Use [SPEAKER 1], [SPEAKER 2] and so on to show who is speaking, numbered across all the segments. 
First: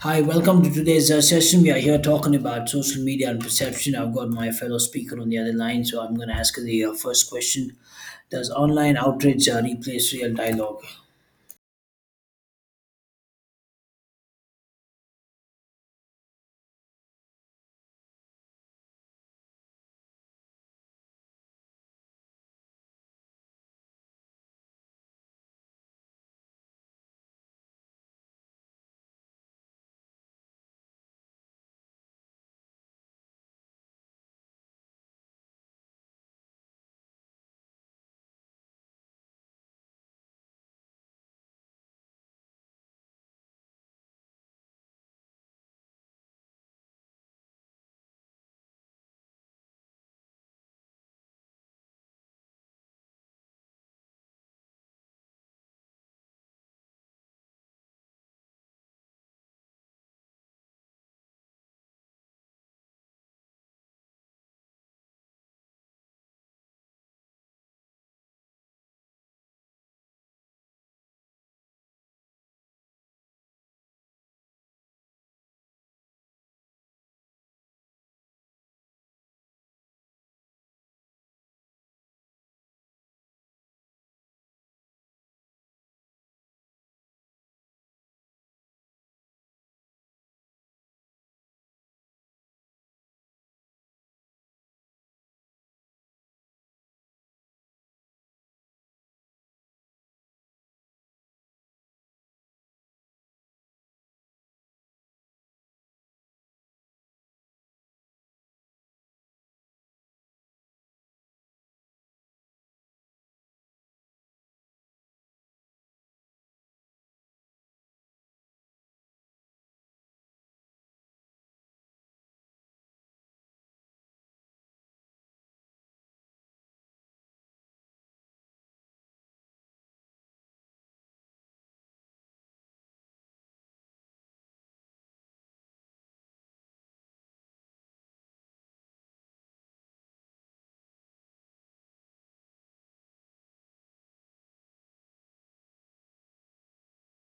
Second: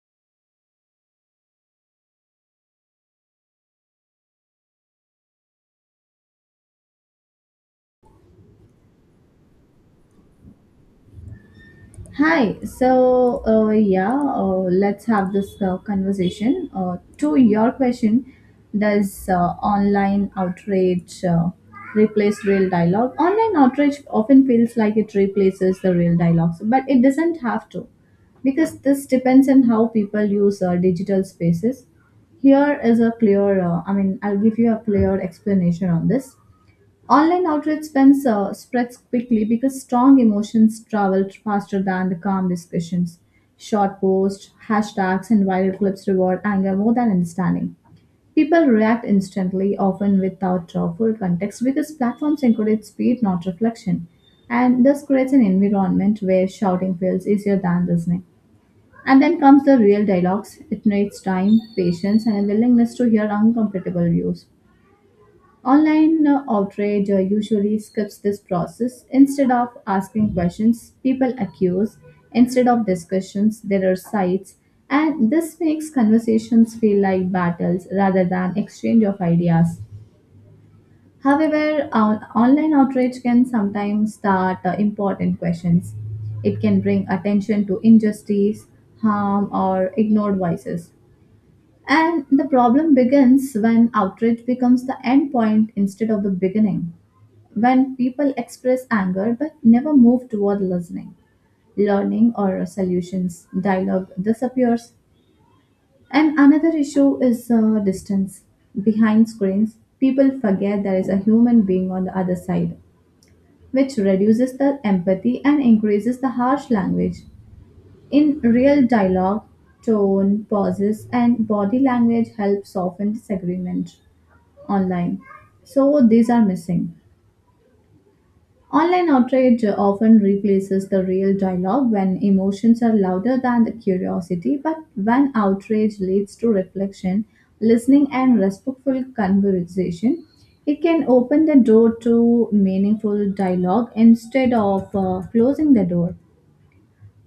[SPEAKER 1] Hi, welcome to today's session. We are here talking about social media and perception. I've got my fellow speaker on the other line, so I'm going to ask the first question. Does online outrage replace real dialogue?
[SPEAKER 2] Hi. Let's have this conversation. To your question, does online outrage replace real dialogue? Online outrage often feels like it replaces the real dialogue, but it doesn't have to, because this depends on how people use digital spaces. Here is a I'll give you a clear explanation on this. Online outrage spreads quickly because strong emotions travel faster than the calm discussions. Short posts, hashtags, and viral clips reward anger more than understanding. People react instantly, often without full context, because platforms encourage speed, not reflection. And this creates an environment where shouting feels easier than listening. And then comes the real dialogues. It needs time, patience, and a willingness to hear uncomfortable views. Online outrage usually skips this process. Instead of asking questions, people accuse. Instead of discussions, there are sites. And this makes conversations feel like battles rather than exchange of ideas. However, online outrage can sometimes start important questions. It can bring attention to injustice, harm, or ignored voices. And the problem begins when outrage becomes the end point instead of the beginning, when people express anger but never move toward listening, learning, or solutions, dialogue disappears. And another issue is distance. Behind screens, people forget there is a human being on the other side, which reduces the empathy and increases the harsh language. In real dialogue, tone, pauses, and body language help soften disagreement online. So, these are missing. Online outrage often replaces the real dialogue when emotions are louder than the curiosity, but when outrage leads to reflection, listening, and respectful conversation, it can open the door to meaningful dialogue instead of closing the door.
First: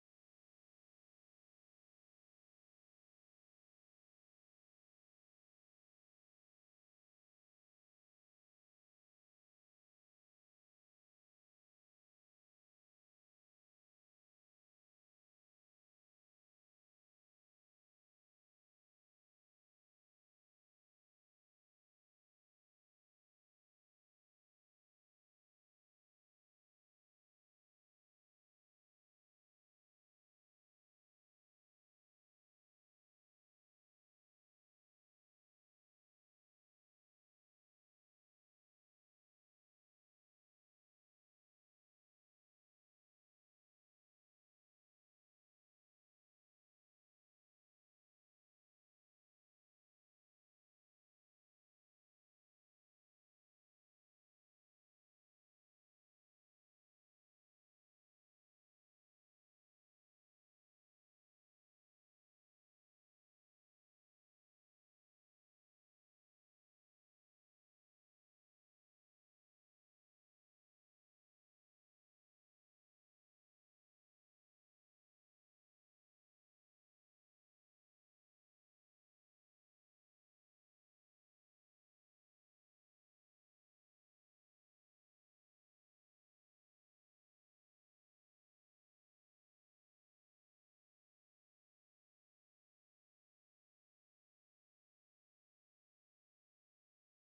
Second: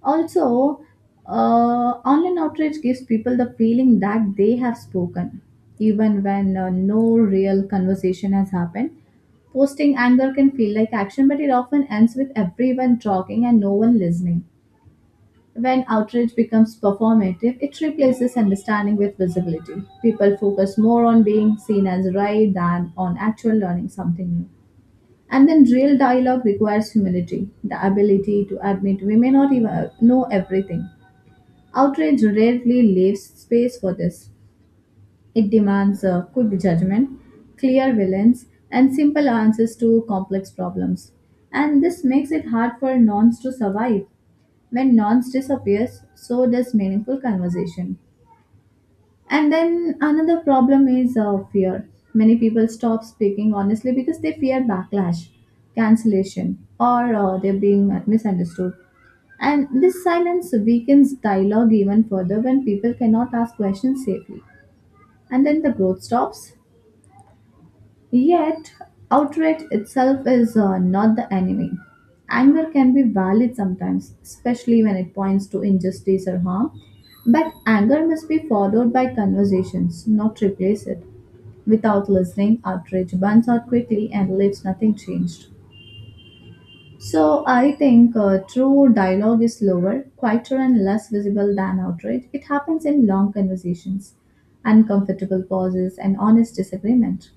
[SPEAKER 2] Also, uh, Online outrage gives people the feeling that they have spoken, even when no real conversation has happened. Posting anger can feel like action, but it often ends with everyone talking and no one listening. When outrage becomes performative, it replaces understanding with visibility. People focus more on being seen as right than on actual learning something new. And then real dialogue requires humility, the ability to admit we may not even know everything. Outrage rarely leaves space for this. It demands a quick judgment, clear villains, and simple answers to complex problems. And this makes it hard for nonce to survive. When nonce disappears, so does meaningful conversation. And then another problem is fear. Many people stop speaking honestly because they fear backlash, cancellation, or they're being misunderstood. And this silence weakens dialogue even further when people cannot ask questions safely. And then the growth stops. Yet, outrage itself is not the enemy. Anger can be valid sometimes, especially when it points to injustice or harm. But anger must be followed by conversations, not replace it. Without listening, outrage burns out quickly and leaves nothing changed. So I think true dialogue is slower, quieter, and less visible than outrage. It happens in long conversations, uncomfortable pauses, and honest disagreement.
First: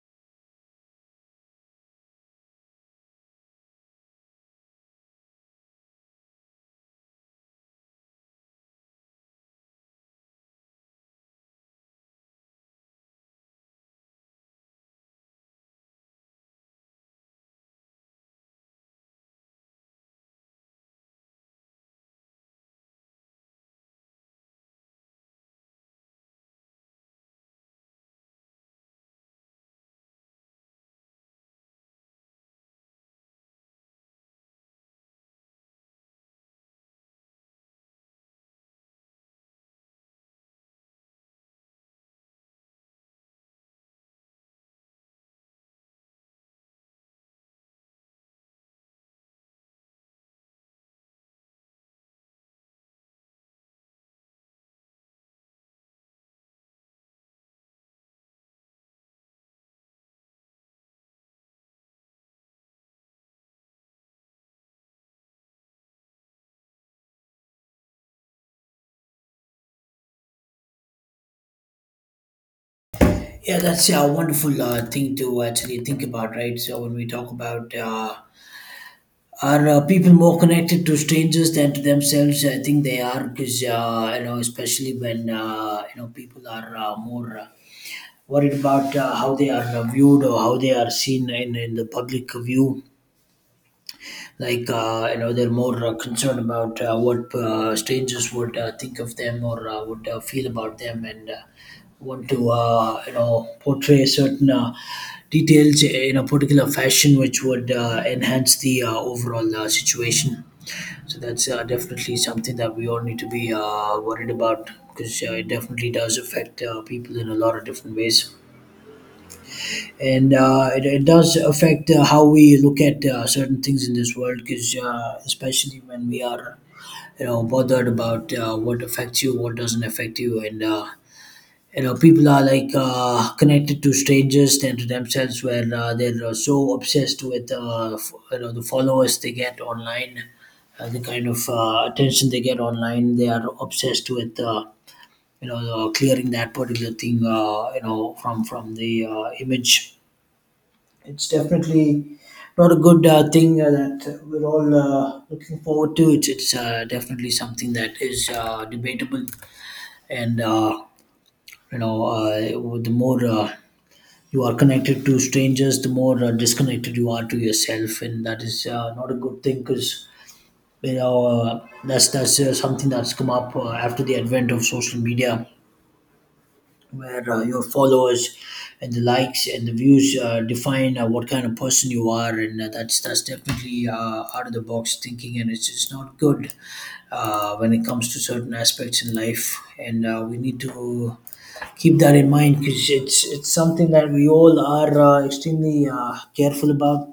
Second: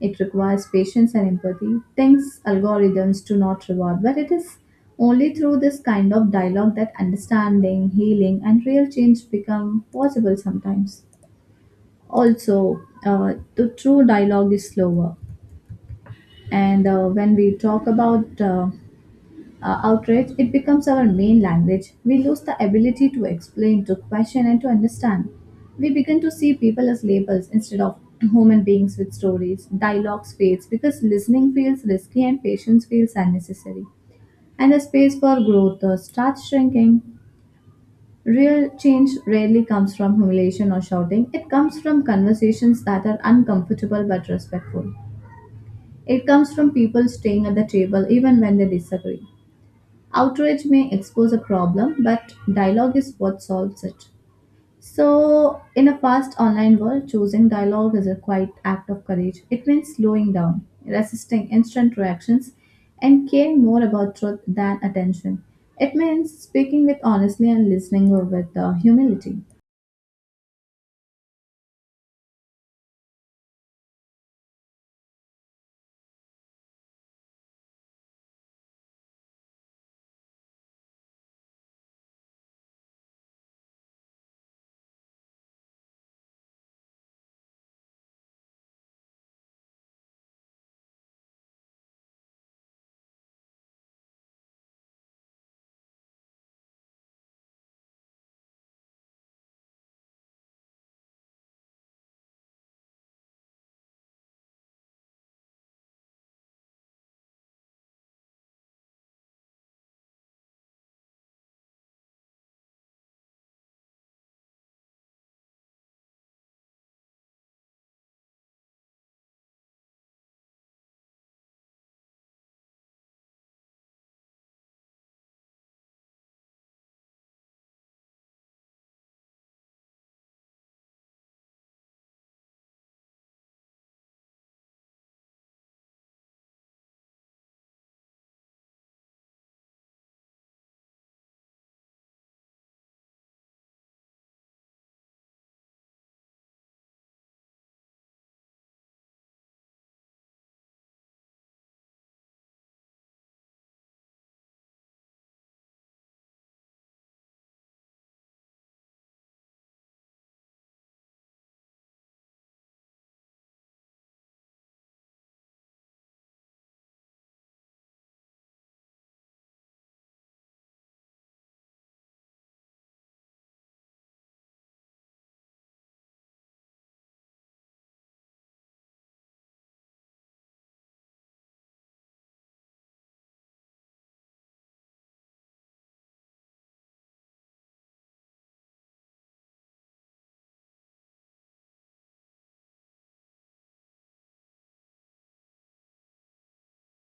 [SPEAKER 2] It requires patience and empathy, things algorithms do not reward, but it is only through this kind of dialogue that understanding, healing, and real change become possible sometimes. The true dialogue is slower. And when we talk about outrage, it becomes our main language. We lose the ability to explain, to question, and to understand. We begin to see people as labels instead of human beings with stories. Dialogues fades because listening feels risky and patience feels unnecessary. And the space for growth starts shrinking. Real change rarely comes from humiliation or shouting. It comes from conversations that are uncomfortable but respectful. It comes from people staying at the table even when they disagree. Outrage may expose a problem, but dialogue is what solves it. So, in a fast online world, choosing dialogue is a quiet act of courage. It means slowing down, resisting instant reactions, and caring more about truth than attention. It means speaking with honesty and listening with humility.
[SPEAKER 1] Yeah, that's a wonderful thing to actually think about, right? So when we talk about are people more connected to strangers than to themselves? I think they are because especially when people are more worried about how they are viewed, or how they are seen in the public view, like they're more concerned about what strangers would think of them, or would feel about them, and want to portray certain details in a particular fashion, which would enhance the overall situation. So that's definitely something that we all need to be worried about, because it definitely does affect people in a lot of different ways. And it does affect how we look at certain things in this world, because especially when we are, bothered about what affects you, what doesn't affect you. And people are like connected to strangers than to themselves, where they're so obsessed with the followers they get online, the kind of attention they get online. They are obsessed with clearing that particular thing, from the image. It's definitely not a good thing that we're all looking forward to. It's definitely something that is debatable. and uh, the more you are connected to strangers, the more disconnected you are to yourself, and that is not a good thing, because that's something that's come up after the advent of social media, where your followers and the likes and the views define what kind of person you are. And that's definitely out of the box thinking, and it's just not good when it comes to certain aspects in life. And we need to keep that in mind, because it's something that we all are extremely careful about.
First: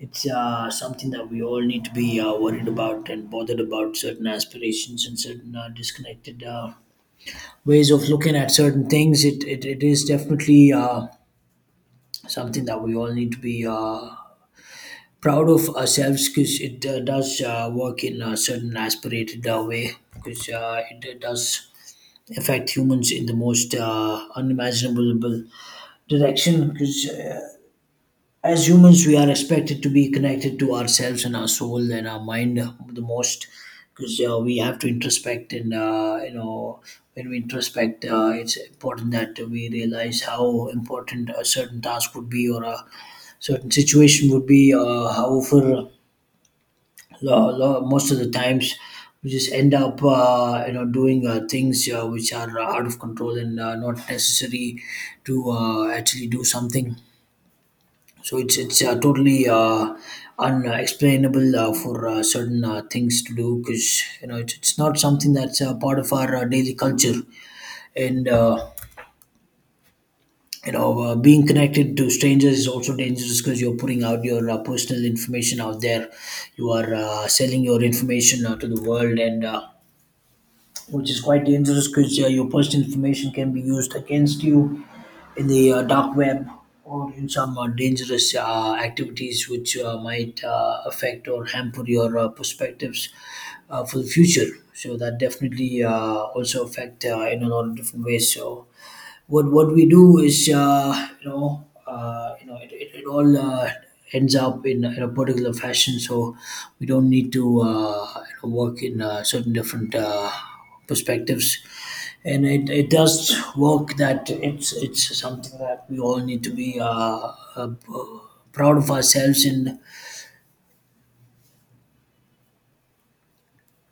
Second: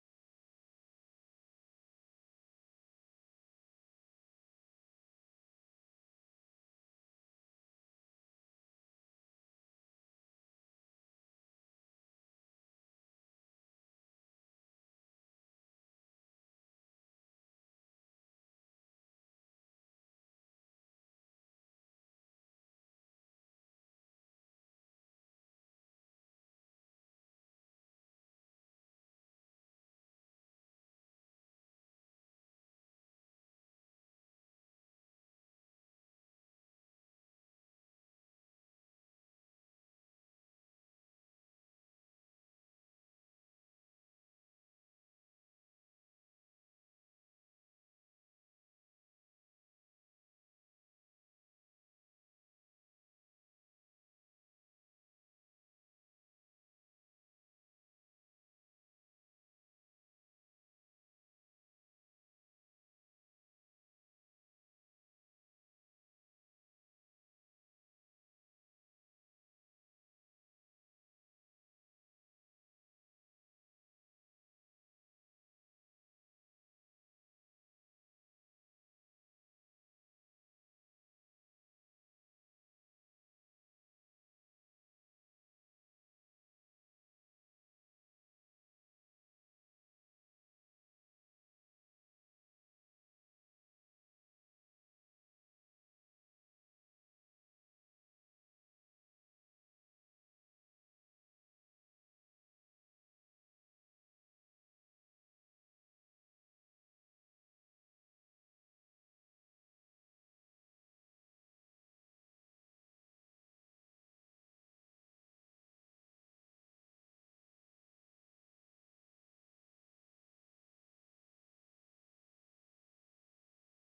[SPEAKER 1] It's something that we all need to be worried about, and bothered about certain aspirations and certain disconnected ways of looking at certain things. It is definitely something that we all need to be proud of ourselves, because it does work in a certain aspirated way, because it does affect humans in the most unimaginable direction because. As humans, we are expected to be connected to ourselves and our soul and our mind the most, because we have to introspect. And when we introspect, it's important that we realize how important a certain task would be, or a certain situation would be. However, most of the times, we just end up, doing things which are out of control, and not necessary to actually do something. So it's totally unexplainable for certain things to do, because it's not something that's part of our daily culture. And being connected to strangers is also dangerous, because you're putting out your personal information out there, you are selling your information to the world, and which is quite dangerous, because your personal information can be used against you in the dark web, or in some dangerous activities, which might affect or hamper your perspectives for the future. So that definitely also affect in a lot of different ways. So what we do is, it all ends up in a particular fashion. So we don't need to, work in certain different perspectives, and it does work. That it's something that we all need to be proud of ourselves, and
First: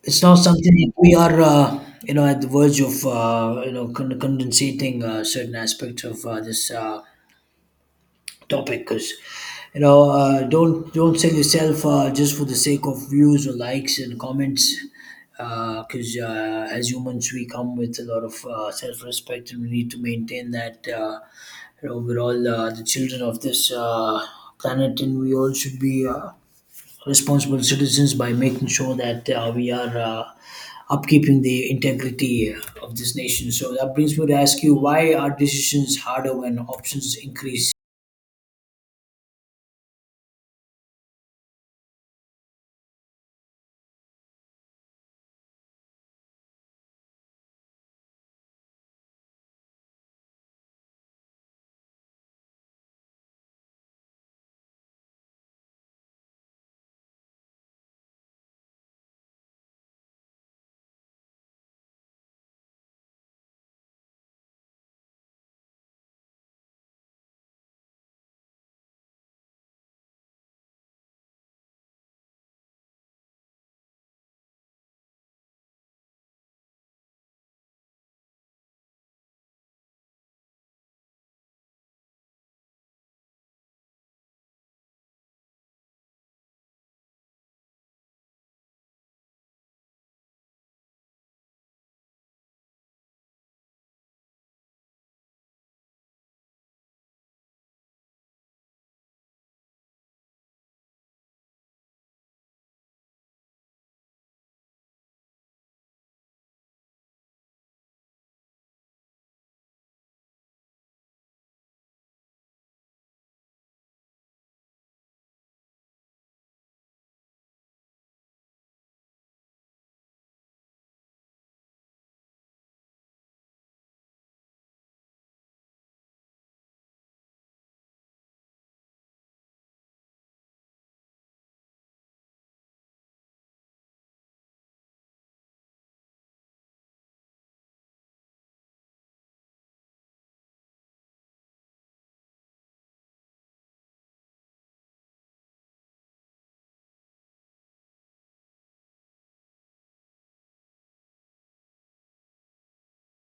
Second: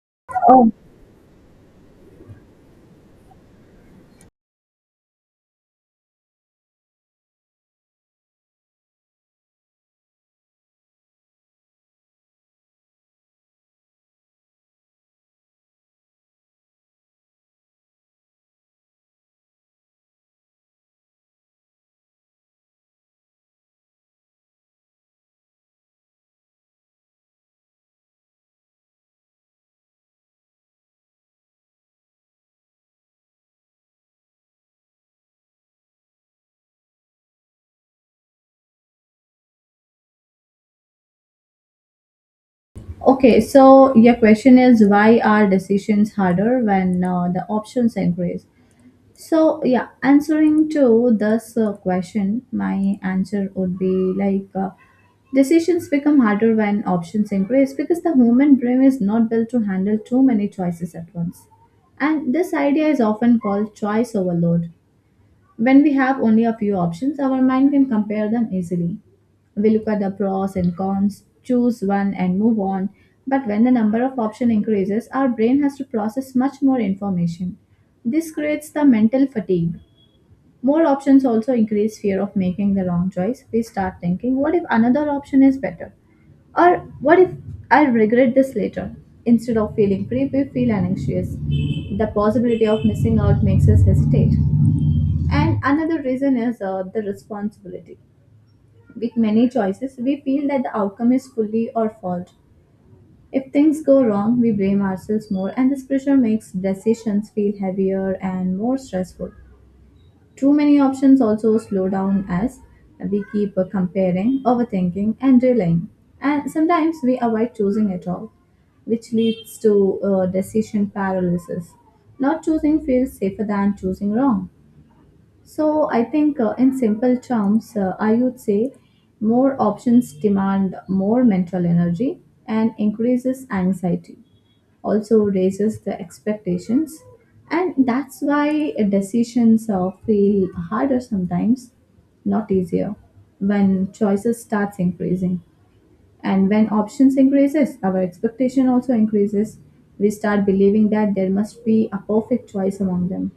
[SPEAKER 1] it's not something that we are at the verge of, condensating certain aspects of this topic. Because don't sell yourself just for the sake of views or likes and comments, because as humans we come with a lot of self-respect, and we need to maintain that. We're all the children of this planet, and we all should be responsible citizens by making sure that we are upkeeping the integrity of this nation. So that brings me to ask you, why are decisions harder when options increase?
[SPEAKER 2] Okay, so your question is why are decisions harder when the options increase? So, yeah, answering to this question, my answer would be like: decisions become harder when options increase because the human brain is not built to handle too many choices at once. And this idea is often called choice overload. When we have only a few options, our mind can compare them easily. We look at the pros and cons, choose one and move on. But when the number of options increases, our brain has to process much more information. This creates the mental fatigue. More options also increase fear of making the wrong choice. We start thinking, what if another option is better? Or what if I regret this later? Instead of feeling free, we feel anxious. The possibility of missing out makes us hesitate. And another reason is the responsibility. With many choices, we feel that the outcome is fully our fault. If things go wrong, we blame ourselves more, and this pressure makes decisions feel heavier and more stressful. Too many options also slow down us. We keep comparing, overthinking, and delaying. And sometimes we avoid choosing at all, which leads to decision paralysis. Not choosing feels safer than choosing wrong. So I think, in simple terms, I would say more options demand more mental energy and increases anxiety, also raises the expectations, and that's why decisions feel harder sometimes, not easier, when choices starts increasing. And when options increases, our expectation also increases. We start believing that there must be a perfect choice among them.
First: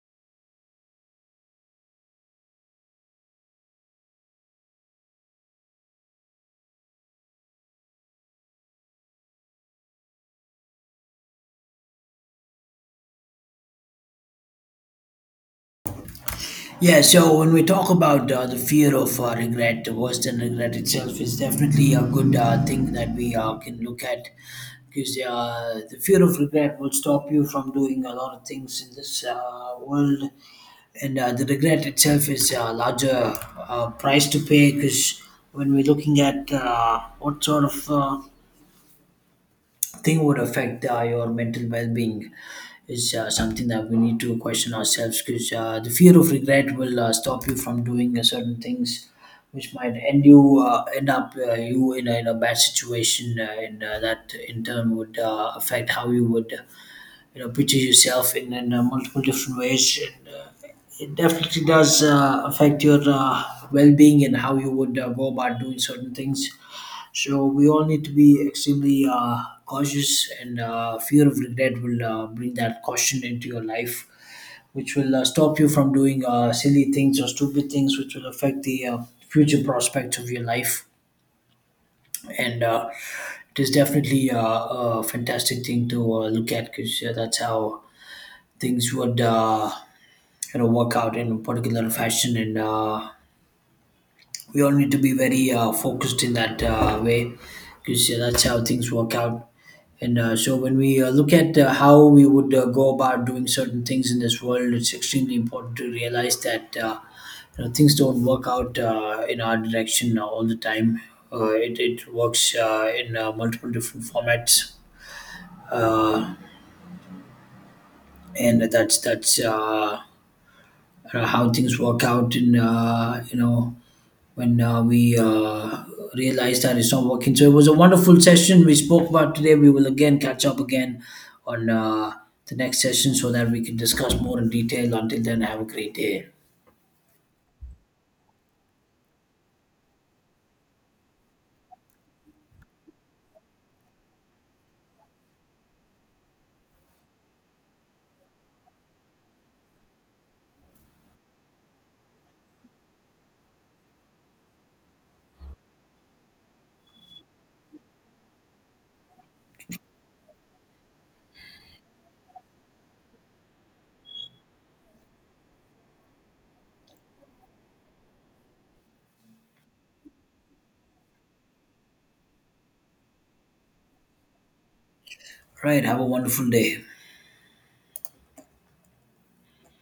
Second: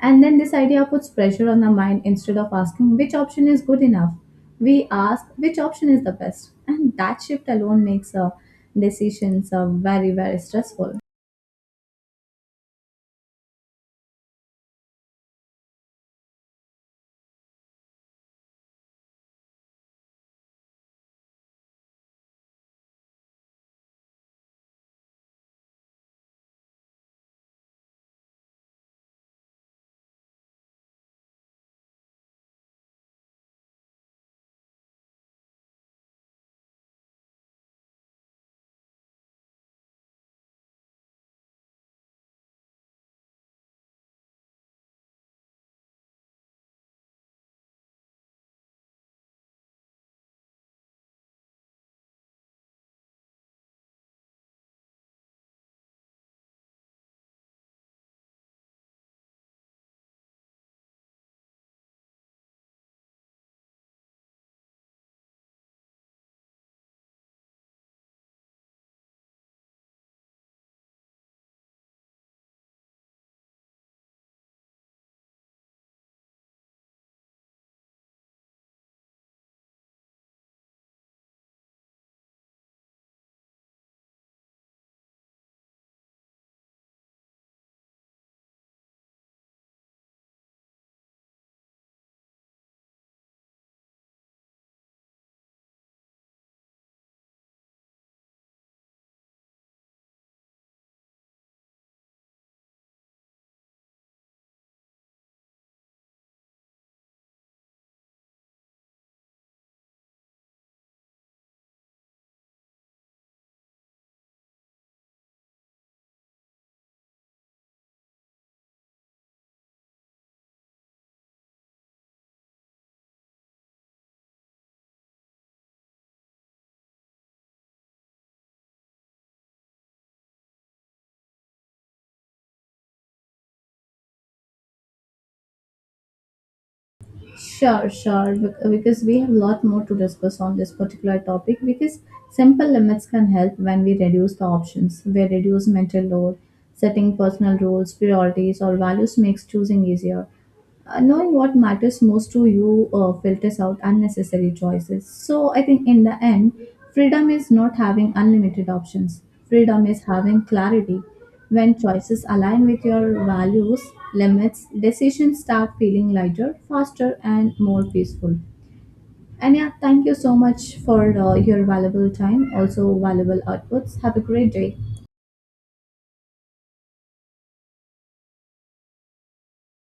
[SPEAKER 2] And then this idea puts pressure on the mind instead of asking which option is good enough. We ask which option is the best. And that shift alone makes decisions very, very stressful.
[SPEAKER 1] Yeah, so when we talk about the fear of regret, worse than regret itself, is definitely a good thing that we can look at, because the fear of regret will stop you from doing a lot of things in this world. And the regret itself is a larger price to pay, because when we're looking at what sort of thing would affect your mental well-being is something that we need to question ourselves, because the fear of regret will stop you from doing certain things which might end up you in a bad situation. Uh, and that in turn would affect how you would, picture yourself in multiple different ways. And it definitely does affect your well-being, and how you would go about doing certain things. So we all need to be extremely cautious, and fear of regret will bring that caution into your life, which will stop you from doing silly things or stupid things, which will affect the future prospects of your life. And it is definitely a fantastic thing to look at, because that's how things would, work out in a particular fashion. And we all need to be very focused in that way, because yeah, that's how things work out. And so when we look at how we would go about doing certain things in this world, it's extremely important to realize that, things don't work out in our direction all the time. It works in multiple different formats, uh, and that's how things work out. And when we realized that it's not working. So it was a wonderful session we spoke about today. We will again catch up again on the next session, so that we can discuss more in detail. Until then, have a great day.
[SPEAKER 2] Sure, sure. Because we have a lot more to discuss on this particular topic. Because simple limits can help when we reduce the options. We reduce mental load, setting personal rules, priorities, or values makes choosing easier. Knowing what matters most to you filters out unnecessary choices. So I think in the end, freedom is not having unlimited options. Freedom is having clarity. When choices align with your values, limits, decisions start feeling lighter, faster, and more peaceful. And yeah, thank you so much for your valuable time, also valuable outputs. Have a great day.
[SPEAKER 1] Right, have a wonderful day.